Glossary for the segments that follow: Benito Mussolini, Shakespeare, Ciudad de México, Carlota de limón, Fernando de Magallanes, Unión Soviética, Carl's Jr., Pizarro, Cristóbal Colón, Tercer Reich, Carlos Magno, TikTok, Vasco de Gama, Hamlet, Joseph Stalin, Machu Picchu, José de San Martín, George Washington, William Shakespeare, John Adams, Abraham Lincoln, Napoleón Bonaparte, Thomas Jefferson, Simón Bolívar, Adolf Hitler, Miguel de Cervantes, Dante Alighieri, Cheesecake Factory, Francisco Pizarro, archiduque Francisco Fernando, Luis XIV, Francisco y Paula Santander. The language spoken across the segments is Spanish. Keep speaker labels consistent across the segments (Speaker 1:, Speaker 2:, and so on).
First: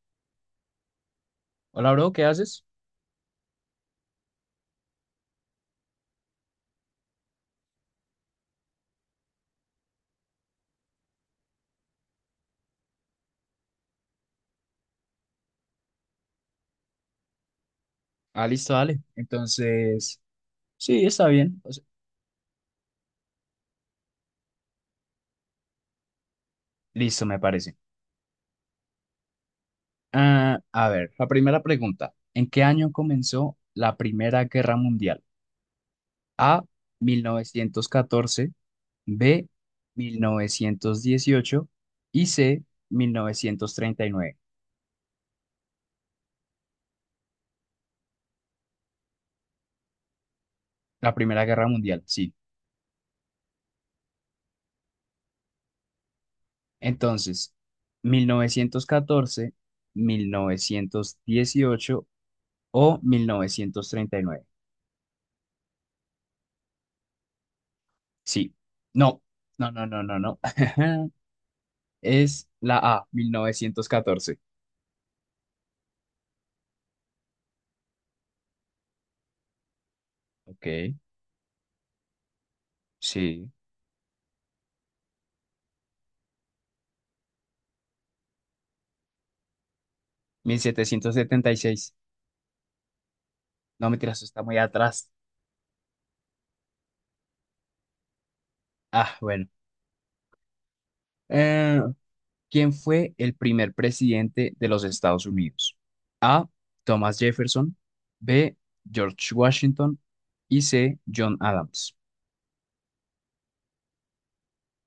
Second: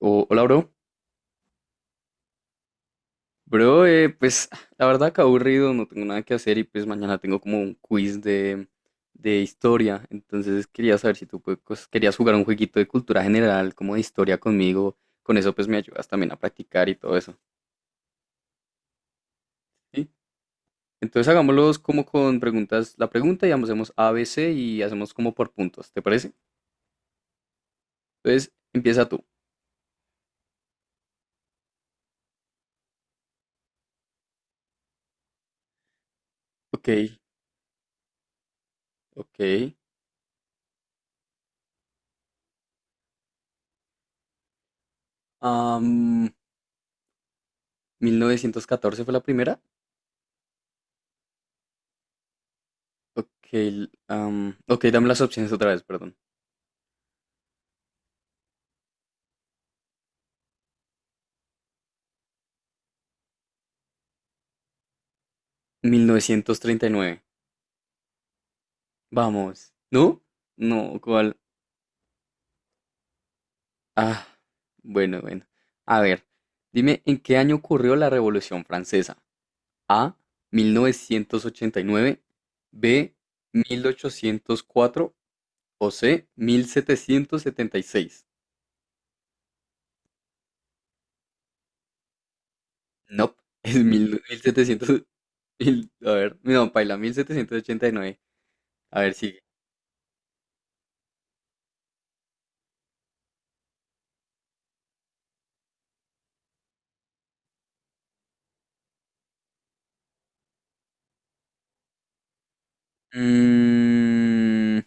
Speaker 1: O- hola, bro.
Speaker 2: Hola, bro, ¿qué haces?
Speaker 1: Bro, pues la verdad que aburrido, no tengo nada que hacer y pues mañana tengo como un quiz de historia. Entonces quería saber si tú pues, cos- querías jugar un jueguito de cultura general, como de historia conmigo. Con eso pues me ayudas también a practicar y todo eso.
Speaker 2: Ah, listo, dale.
Speaker 1: ¿Sí?
Speaker 2: Entonces, sí, está
Speaker 1: Entonces
Speaker 2: bien. O
Speaker 1: hagámoslos
Speaker 2: sea,
Speaker 1: como con preguntas, la pregunta y hacemos A, B, C y hacemos como por puntos, ¿te parece?
Speaker 2: listo, me parece.
Speaker 1: Entonces empieza tú.
Speaker 2: Ah, a ver, la primera pregunta. ¿En qué año comenzó la Primera Guerra Mundial? A,
Speaker 1: Ok,
Speaker 2: 1914. B,
Speaker 1: ok.
Speaker 2: 1918. Y C, 1939.
Speaker 1: Am, ¿1914 fue la primera?
Speaker 2: La Primera Guerra Mundial, sí.
Speaker 1: Ok, l- ok, dame las opciones otra vez, perdón.
Speaker 2: Entonces, mil novecientos catorce, 1918, o 1939.
Speaker 1: 1939.
Speaker 2: Sí. No, no,
Speaker 1: Vamos.
Speaker 2: no, no, no,
Speaker 1: ¿No?
Speaker 2: no.
Speaker 1: No, ¿cuál?
Speaker 2: Es la A, mil novecientos
Speaker 1: Ah,
Speaker 2: catorce,
Speaker 1: bueno, bueno. A ver, dime, ¿en qué año ocurrió la Revolución Francesa? A,
Speaker 2: Ok.
Speaker 1: 1989, B,
Speaker 2: Sí.
Speaker 1: 1804 o C, 1776.
Speaker 2: 1776.
Speaker 1: Nope, es
Speaker 2: No, mentira,
Speaker 1: mil-
Speaker 2: eso está muy
Speaker 1: 1700.
Speaker 2: atrás.
Speaker 1: Mil- a ver, no, paila, 1789. A ver,
Speaker 2: Ah,
Speaker 1: sigue.
Speaker 2: bueno. Eh, ¿Quién fue el primer presidente de los Estados Unidos? A, Thomas Jefferson. B, George Washington. Y C, John Adams.
Speaker 1: Mm,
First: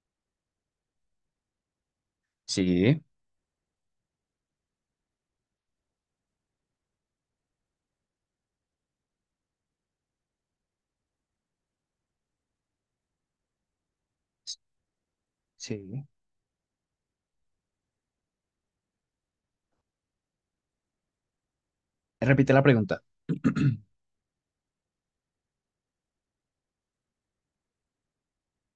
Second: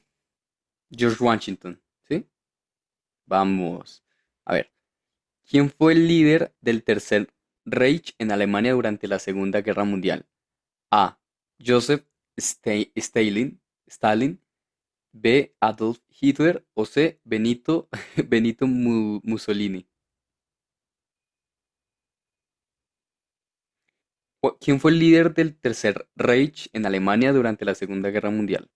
Speaker 1: George Washington, ¿sí?
Speaker 2: Sí,
Speaker 1: Vamos. A ver, ¿quién fue el líder del Tercer Reich en Alemania durante la Segunda Guerra Mundial? A. Joseph Sta- Stalin, Stalin, B. Adolf
Speaker 2: sí.
Speaker 1: Hitler o C. Benito, Benito Mussolini.
Speaker 2: Repite la pregunta.
Speaker 1: Cu- ¿Quién fue el líder del Tercer Reich en Alemania durante la Segunda Guerra Mundial?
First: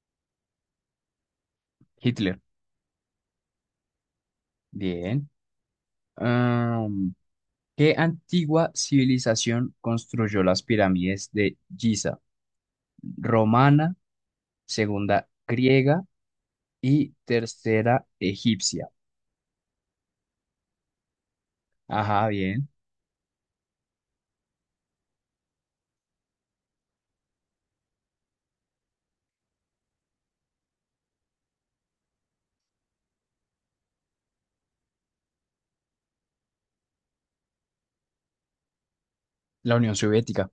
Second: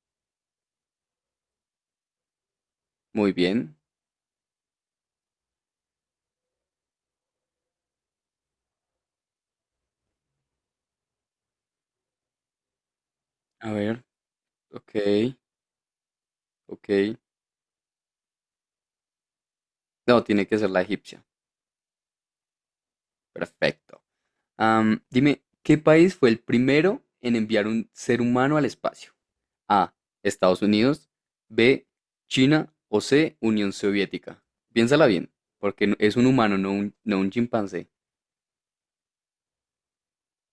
Speaker 2: Hitler.
Speaker 1: Muy bien.
Speaker 2: Bien. ¿Qué antigua civilización construyó las pirámides de Giza?
Speaker 1: A
Speaker 2: Romana,
Speaker 1: ver,
Speaker 2: segunda
Speaker 1: ok,
Speaker 2: griega
Speaker 1: ok.
Speaker 2: y tercera egipcia.
Speaker 1: No, tiene que ser la egipcia.
Speaker 2: Ajá, bien.
Speaker 1: Perfecto. Dime, ¿qué país fue el primero en enviar un ser humano al espacio? A. Estados Unidos. B. China. O C. Unión Soviética. Piénsala bien, porque no- es un humano, no un chimpancé.
Speaker 2: La Unión Soviética.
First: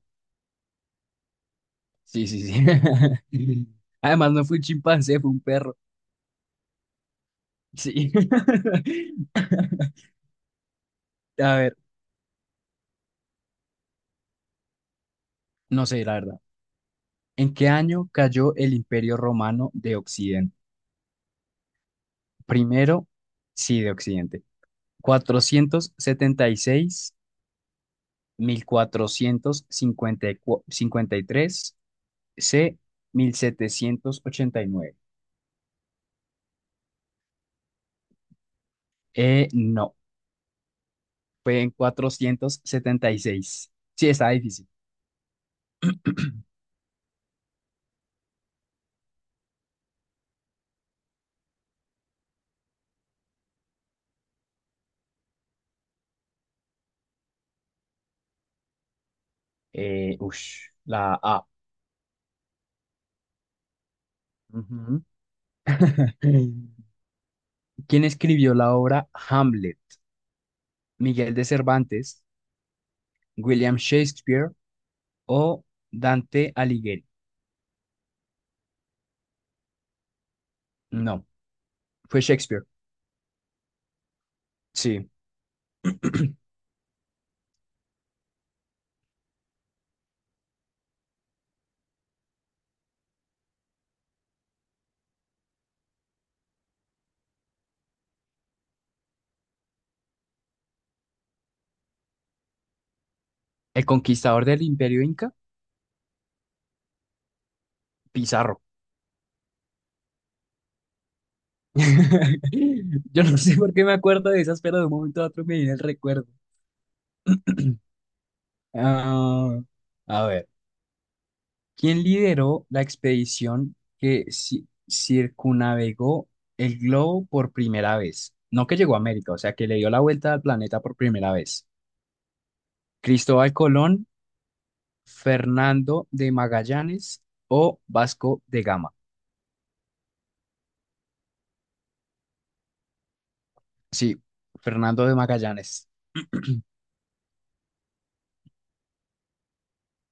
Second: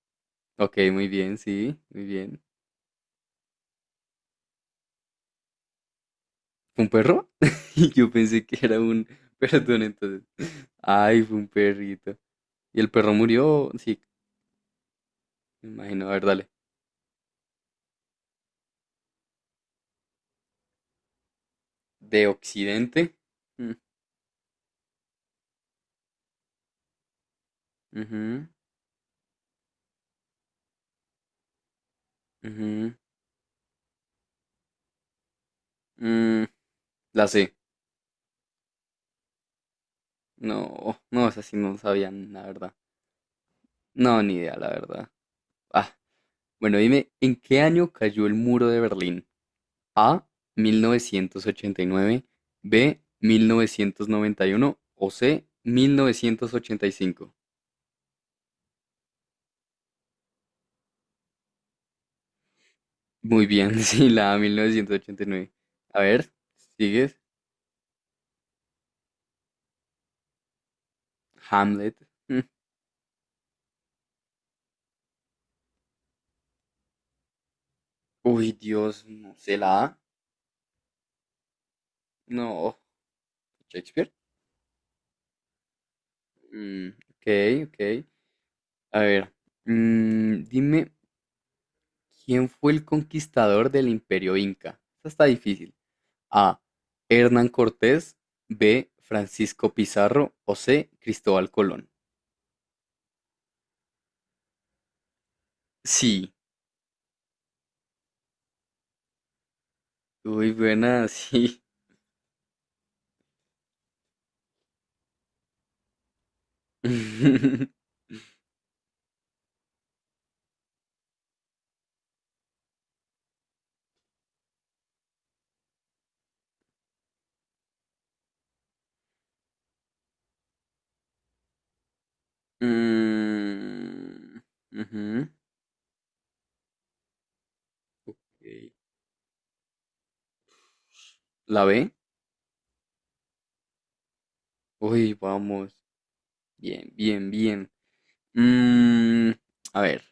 Speaker 1: Ok, muy bien, sí, muy
Speaker 2: Sí,
Speaker 1: bien.
Speaker 2: sí, sí. Además, no fue un chimpancé, fue un perro.
Speaker 1: ¿Fue un perro? Yo
Speaker 2: Sí.
Speaker 1: pensé que era un... Perdón, entonces. Ay, fue un
Speaker 2: A ver,
Speaker 1: perrito. ¿Y el perro murió? Sí, me
Speaker 2: no sé,
Speaker 1: imagino. A
Speaker 2: la
Speaker 1: ver,
Speaker 2: verdad.
Speaker 1: dale.
Speaker 2: ¿En qué año cayó el Imperio Romano de Occidente?
Speaker 1: ¿De
Speaker 2: Primero,
Speaker 1: Occidente? Mm,
Speaker 2: sí, de Occidente. 476.
Speaker 1: ujú,
Speaker 2: 1453. C,
Speaker 1: ujú,
Speaker 2: 1789.
Speaker 1: mm, la C.
Speaker 2: No,
Speaker 1: No, no, esa sí
Speaker 2: fue en
Speaker 1: no sabían, la
Speaker 2: cuatrocientos
Speaker 1: verdad.
Speaker 2: setenta y seis Sí,
Speaker 1: No,
Speaker 2: está
Speaker 1: ni idea,
Speaker 2: difícil.
Speaker 1: la verdad. Ah, bueno, dime, ¿en qué año cayó el muro de Berlín? A, 1989. B, 1991. O C, 1985.
Speaker 2: Ush, la A.
Speaker 1: Muy bien, sí, la A, mil novecientos
Speaker 2: Ujú.
Speaker 1: ochenta y nueve. A ver, ¿sigues?
Speaker 2: ¿Quién escribió la obra Hamlet? ¿Miguel de
Speaker 1: Hamlet.
Speaker 2: Cervantes,
Speaker 1: Mm,
Speaker 2: William Shakespeare o Dante Alighieri?
Speaker 1: uy, Dios, no sé, la A.
Speaker 2: No, fue Shakespeare.
Speaker 1: No, Shakespeare.
Speaker 2: Sí.
Speaker 1: Mm, ok, ok. A ver, mm, dime. ¿Quién fue el conquistador del Imperio Inca? Esta está difícil. A. Hernán Cortés. B. Francisco Pizarro. O C. Cristóbal Colón.
Speaker 2: ¿El conquistador del Imperio Inca?
Speaker 1: Sí.
Speaker 2: Pizarro.
Speaker 1: Uy, buena, sí.
Speaker 2: Yo no sé por qué me acuerdo de esas, pero de un momento a otro me viene el recuerdo. Ah, a ver, ¿quién lideró la expedición que circunnavegó el globo por primera vez? No que llegó a América, o sea, que le dio la vuelta al planeta por primera vez. ¿Cristóbal Colón,
Speaker 1: Mm, ujú.
Speaker 2: Fernando de Magallanes o Vasco
Speaker 1: Ok.
Speaker 2: de Gama?
Speaker 1: ¿La B?
Speaker 2: Sí, Fernando
Speaker 1: Uy,
Speaker 2: de
Speaker 1: vamos.
Speaker 2: Magallanes.
Speaker 1: Bien, bien, bien. Mm, a ver.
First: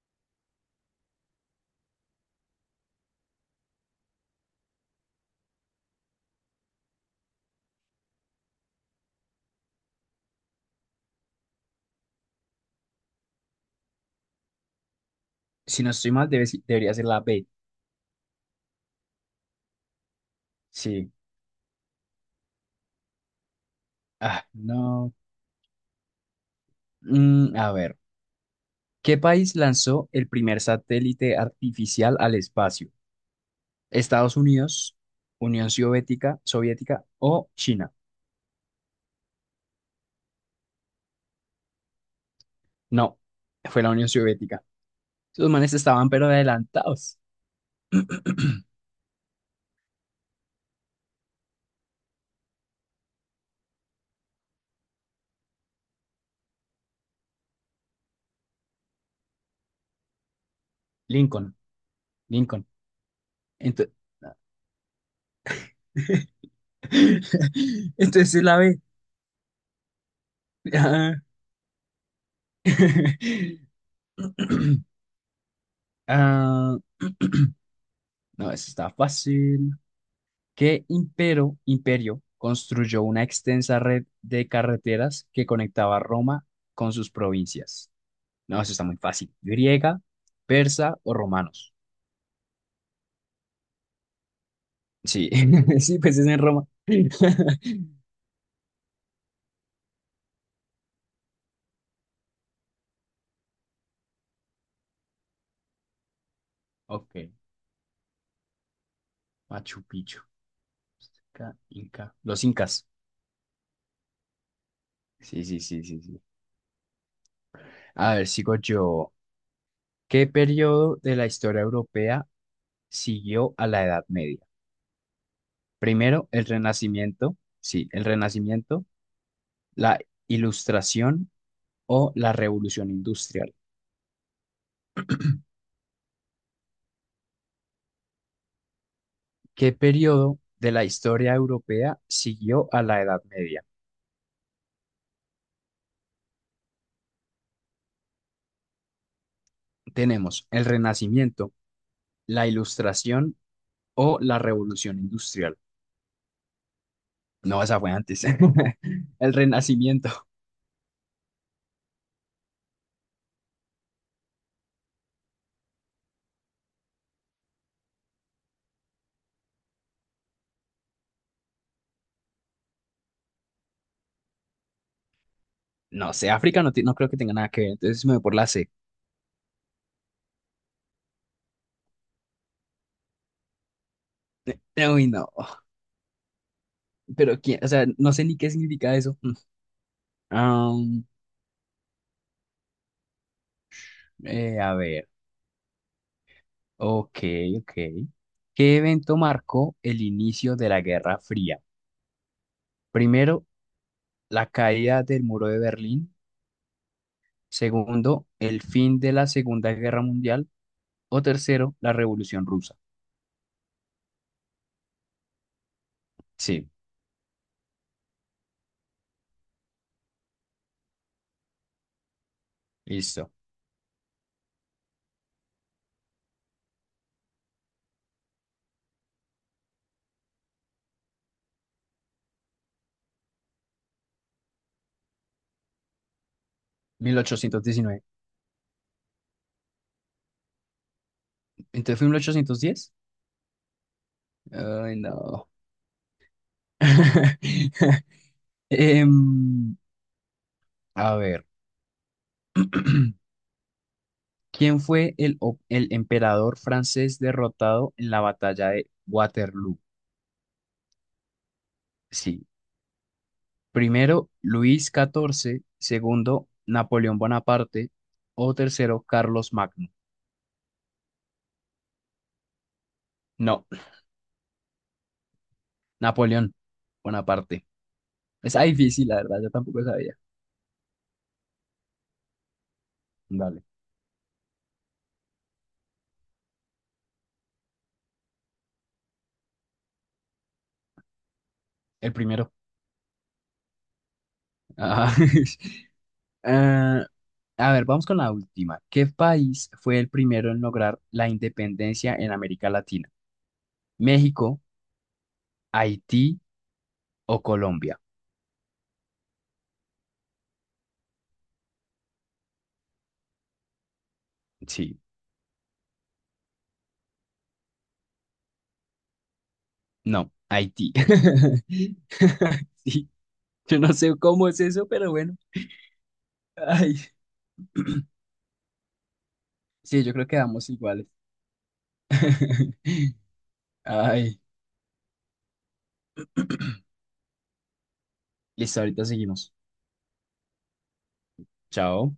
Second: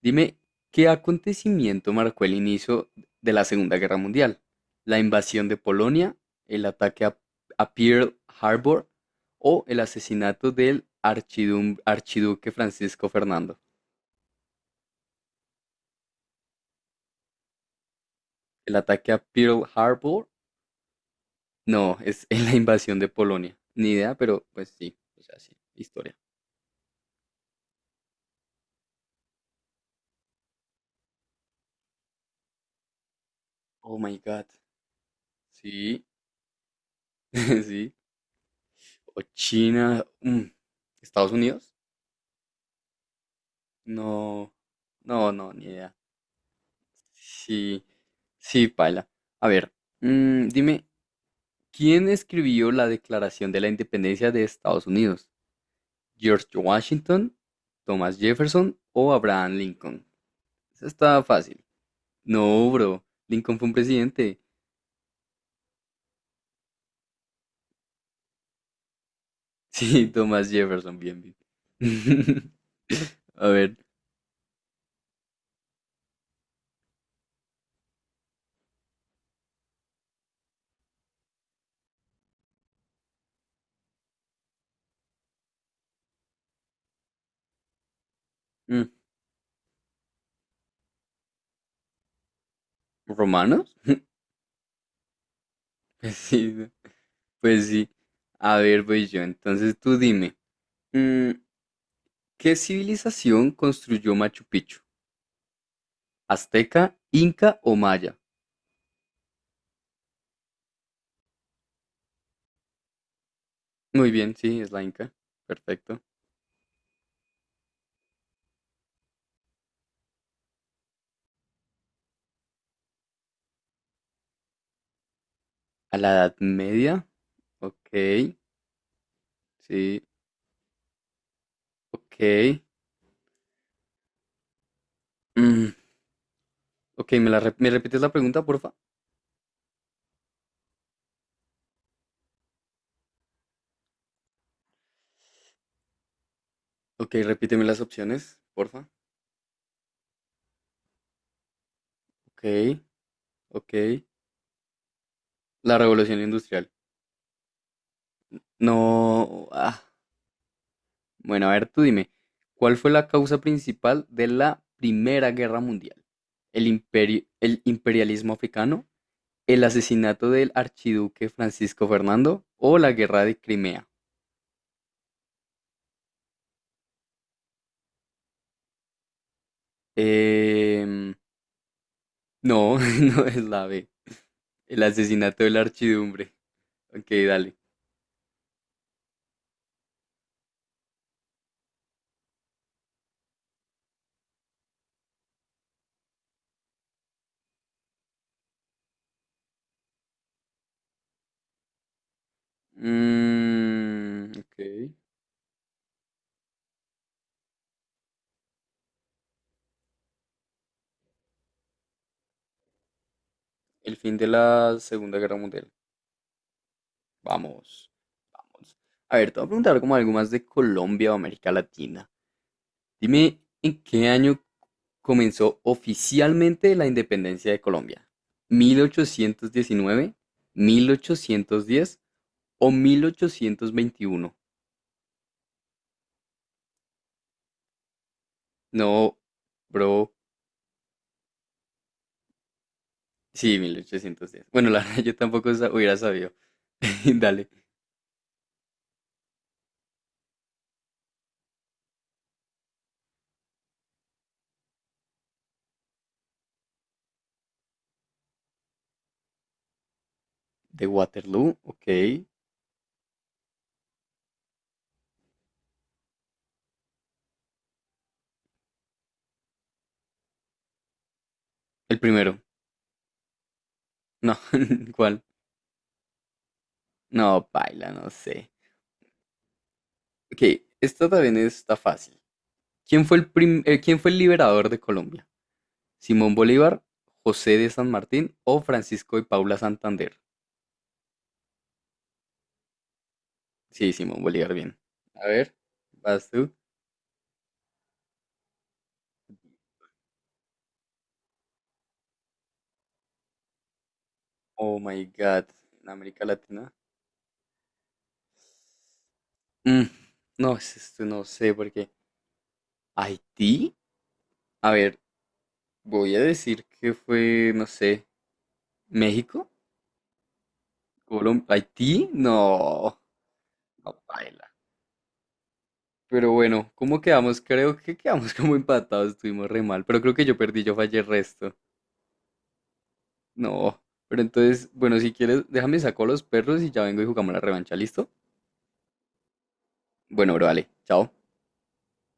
Speaker 1: Dime, ¿qué acontecimiento marcó el inicio de la Segunda Guerra Mundial? ¿La invasión de Polonia, el ataque a Pearl Harbor o el asesinato del archidum- archiduque Francisco Fernando?
Speaker 2: Si no estoy mal, debería ser la B.
Speaker 1: ¿El ataque a Pearl Harbor?
Speaker 2: Sí.
Speaker 1: No, es en la invasión de Polonia. Ni idea, pero
Speaker 2: Ah,
Speaker 1: pues sí,
Speaker 2: no.
Speaker 1: o sea, sí, historia.
Speaker 2: A ver. ¿Qué país lanzó el primer satélite artificial al espacio?
Speaker 1: Oh my
Speaker 2: ¿Estados
Speaker 1: God.
Speaker 2: Unidos, Unión
Speaker 1: Sí,
Speaker 2: Soviética o China?
Speaker 1: sí. O China. Mm, ¿Estados Unidos?
Speaker 2: No, fue la Unión
Speaker 1: No,
Speaker 2: Soviética.
Speaker 1: no,
Speaker 2: Esos
Speaker 1: no, ni
Speaker 2: manes
Speaker 1: idea.
Speaker 2: estaban pero adelantados.
Speaker 1: Sí, sí, paila. A ver, mm, dime, ¿quién escribió la Declaración de la Independencia de Estados Unidos? ¿George Washington, Thomas Jefferson o Abraham Lincoln? Esa está
Speaker 2: Lincoln,
Speaker 1: fácil.
Speaker 2: Lincoln.
Speaker 1: No, bro, Lincoln fue un
Speaker 2: Ento-
Speaker 1: presidente.
Speaker 2: Entonces es la B.
Speaker 1: Sí, Thomas Jefferson,
Speaker 2: Ah.
Speaker 1: bien, bien. A ver,
Speaker 2: Ah, no, eso está fácil. ¿Qué imperio construyó una extensa red de carreteras que conectaba Roma con sus provincias? No, eso está
Speaker 1: mm,
Speaker 2: muy fácil. Griega, persa o romanos.
Speaker 1: ¿romanos?
Speaker 2: Sí, sí,
Speaker 1: Pues
Speaker 2: pues es en
Speaker 1: sí,
Speaker 2: Roma.
Speaker 1: ¿no? Pues sí. A ver, voy yo. Entonces tú dime, mm, ¿qué civilización construyó Machu Picchu? Azteca,
Speaker 2: Ok,
Speaker 1: Inca o Maya.
Speaker 2: Machu Picchu, Inca. Los incas.
Speaker 1: Muy bien, sí, es la Inca.
Speaker 2: Sí, sí, sí,
Speaker 1: Perfecto.
Speaker 2: sí, sí. A ver, sigo yo. ¿Qué periodo de la historia europea siguió a la Edad Media?
Speaker 1: A la
Speaker 2: Primero,
Speaker 1: Edad
Speaker 2: el
Speaker 1: Media.
Speaker 2: Renacimiento, sí,
Speaker 1: Ok,
Speaker 2: el Renacimiento, la
Speaker 1: sí,
Speaker 2: Ilustración o la
Speaker 1: ok.
Speaker 2: Revolución Industrial.
Speaker 1: Mm, ok, ¿me, la rep- ¿me repites la pregunta, porfa?
Speaker 2: ¿Qué periodo de la historia europea siguió a la Edad Media?
Speaker 1: Ok, repíteme las opciones, porfa.
Speaker 2: Tenemos el Renacimiento, la
Speaker 1: Ok,
Speaker 2: Ilustración
Speaker 1: ok.
Speaker 2: o la Revolución Industrial.
Speaker 1: La Revolución Industrial.
Speaker 2: No, esa fue antes. El
Speaker 1: No. Ah,
Speaker 2: Renacimiento.
Speaker 1: bueno, a ver, tú dime. ¿Cuál fue la causa principal de la Primera Guerra Mundial? ¿El imperio, el imperialismo africano? El asesinato del archiduque Francisco Fernando o la guerra de Crimea.
Speaker 2: No sé, África no, no creo que tenga nada que ver. Entonces me voy por la C.
Speaker 1: Em, no, no es la B. El
Speaker 2: Uy, no.
Speaker 1: asesinato de la archidumbre. Ok,
Speaker 2: Pero
Speaker 1: dale.
Speaker 2: quién, o sea, no sé ni qué significa eso. Mm. A ver. Ok, ok. ¿Qué evento marcó el inicio de la Guerra Fría? Primero,
Speaker 1: Mm,
Speaker 2: la
Speaker 1: ok.
Speaker 2: caída del muro de Berlín. Segundo, el fin de la Segunda Guerra Mundial. O tercero, la Revolución Rusa.
Speaker 1: El fin de la Segunda Guerra Mundial.
Speaker 2: Sí,
Speaker 1: Vamos, vamos. A ver, te voy a preguntar como algo más de Colombia o América Latina.
Speaker 2: listo.
Speaker 1: Dime, ¿en qué año comenzó oficialmente la independencia de Colombia? ¿1819, 1810 o 1821?
Speaker 2: 1819.
Speaker 1: No, bro.
Speaker 2: Entonces fue 1810.
Speaker 1: Sí, 1810. Bueno, la
Speaker 2: Ay,
Speaker 1: verdad yo
Speaker 2: no.
Speaker 1: tampoco sa- hubiera sabido. Dale.
Speaker 2: Em, a ver. ¿Quién fue el emperador francés derrotado en la batalla de Waterloo?
Speaker 1: ¿De Waterloo? Ok. El
Speaker 2: Sí. Primero, Luis XIV. Segundo, Napoleón Bonaparte. O tercero, Carlos Magno.
Speaker 1: primero.
Speaker 2: No,
Speaker 1: No, ¿cuál?
Speaker 2: Napoleón
Speaker 1: No,
Speaker 2: Bonaparte.
Speaker 1: paila, no sé.
Speaker 2: Es difícil, la verdad, yo tampoco sabía.
Speaker 1: Ok, esta también está fácil. ¿Quién fue el
Speaker 2: Dale.
Speaker 1: prim- ¿quién fue el liberador de Colombia? Simón Bolívar, José de San Martín o Francisco y Paula Santander.
Speaker 2: El primero.
Speaker 1: Sí, Simón Bolívar, bien.
Speaker 2: Ah.
Speaker 1: A ver, vas tú.
Speaker 2: A ver, vamos con la última. ¿Qué país fue el primero en lograr la independencia en América Latina? ¿México,
Speaker 1: Oh my God, en América
Speaker 2: Haití
Speaker 1: Latina.
Speaker 2: o Colombia?
Speaker 1: Mm, no, es esto no sé por qué. Haití. A ver,
Speaker 2: Sí,
Speaker 1: voy a decir que fue, no sé, México,
Speaker 2: no, Haití.
Speaker 1: Colombia, Haití. No,
Speaker 2: Sí, yo no
Speaker 1: no
Speaker 2: sé
Speaker 1: baila.
Speaker 2: cómo es eso, pero bueno.
Speaker 1: Pero bueno,
Speaker 2: Ay,
Speaker 1: ¿cómo quedamos? Creo que quedamos como empatados, estuvimos re mal. Pero
Speaker 2: sí, yo
Speaker 1: creo que
Speaker 2: creo
Speaker 1: yo
Speaker 2: que
Speaker 1: perdí,
Speaker 2: vamos
Speaker 1: yo fallé el
Speaker 2: iguales.
Speaker 1: resto. No, pero
Speaker 2: Ay,
Speaker 1: entonces, bueno, si quieres, déjame saco a los perros y ya vengo y jugamos la revancha, ¿listo?
Speaker 2: listo, ahorita seguimos.
Speaker 1: Bueno, bro, vale, chao.
Speaker 2: Chao.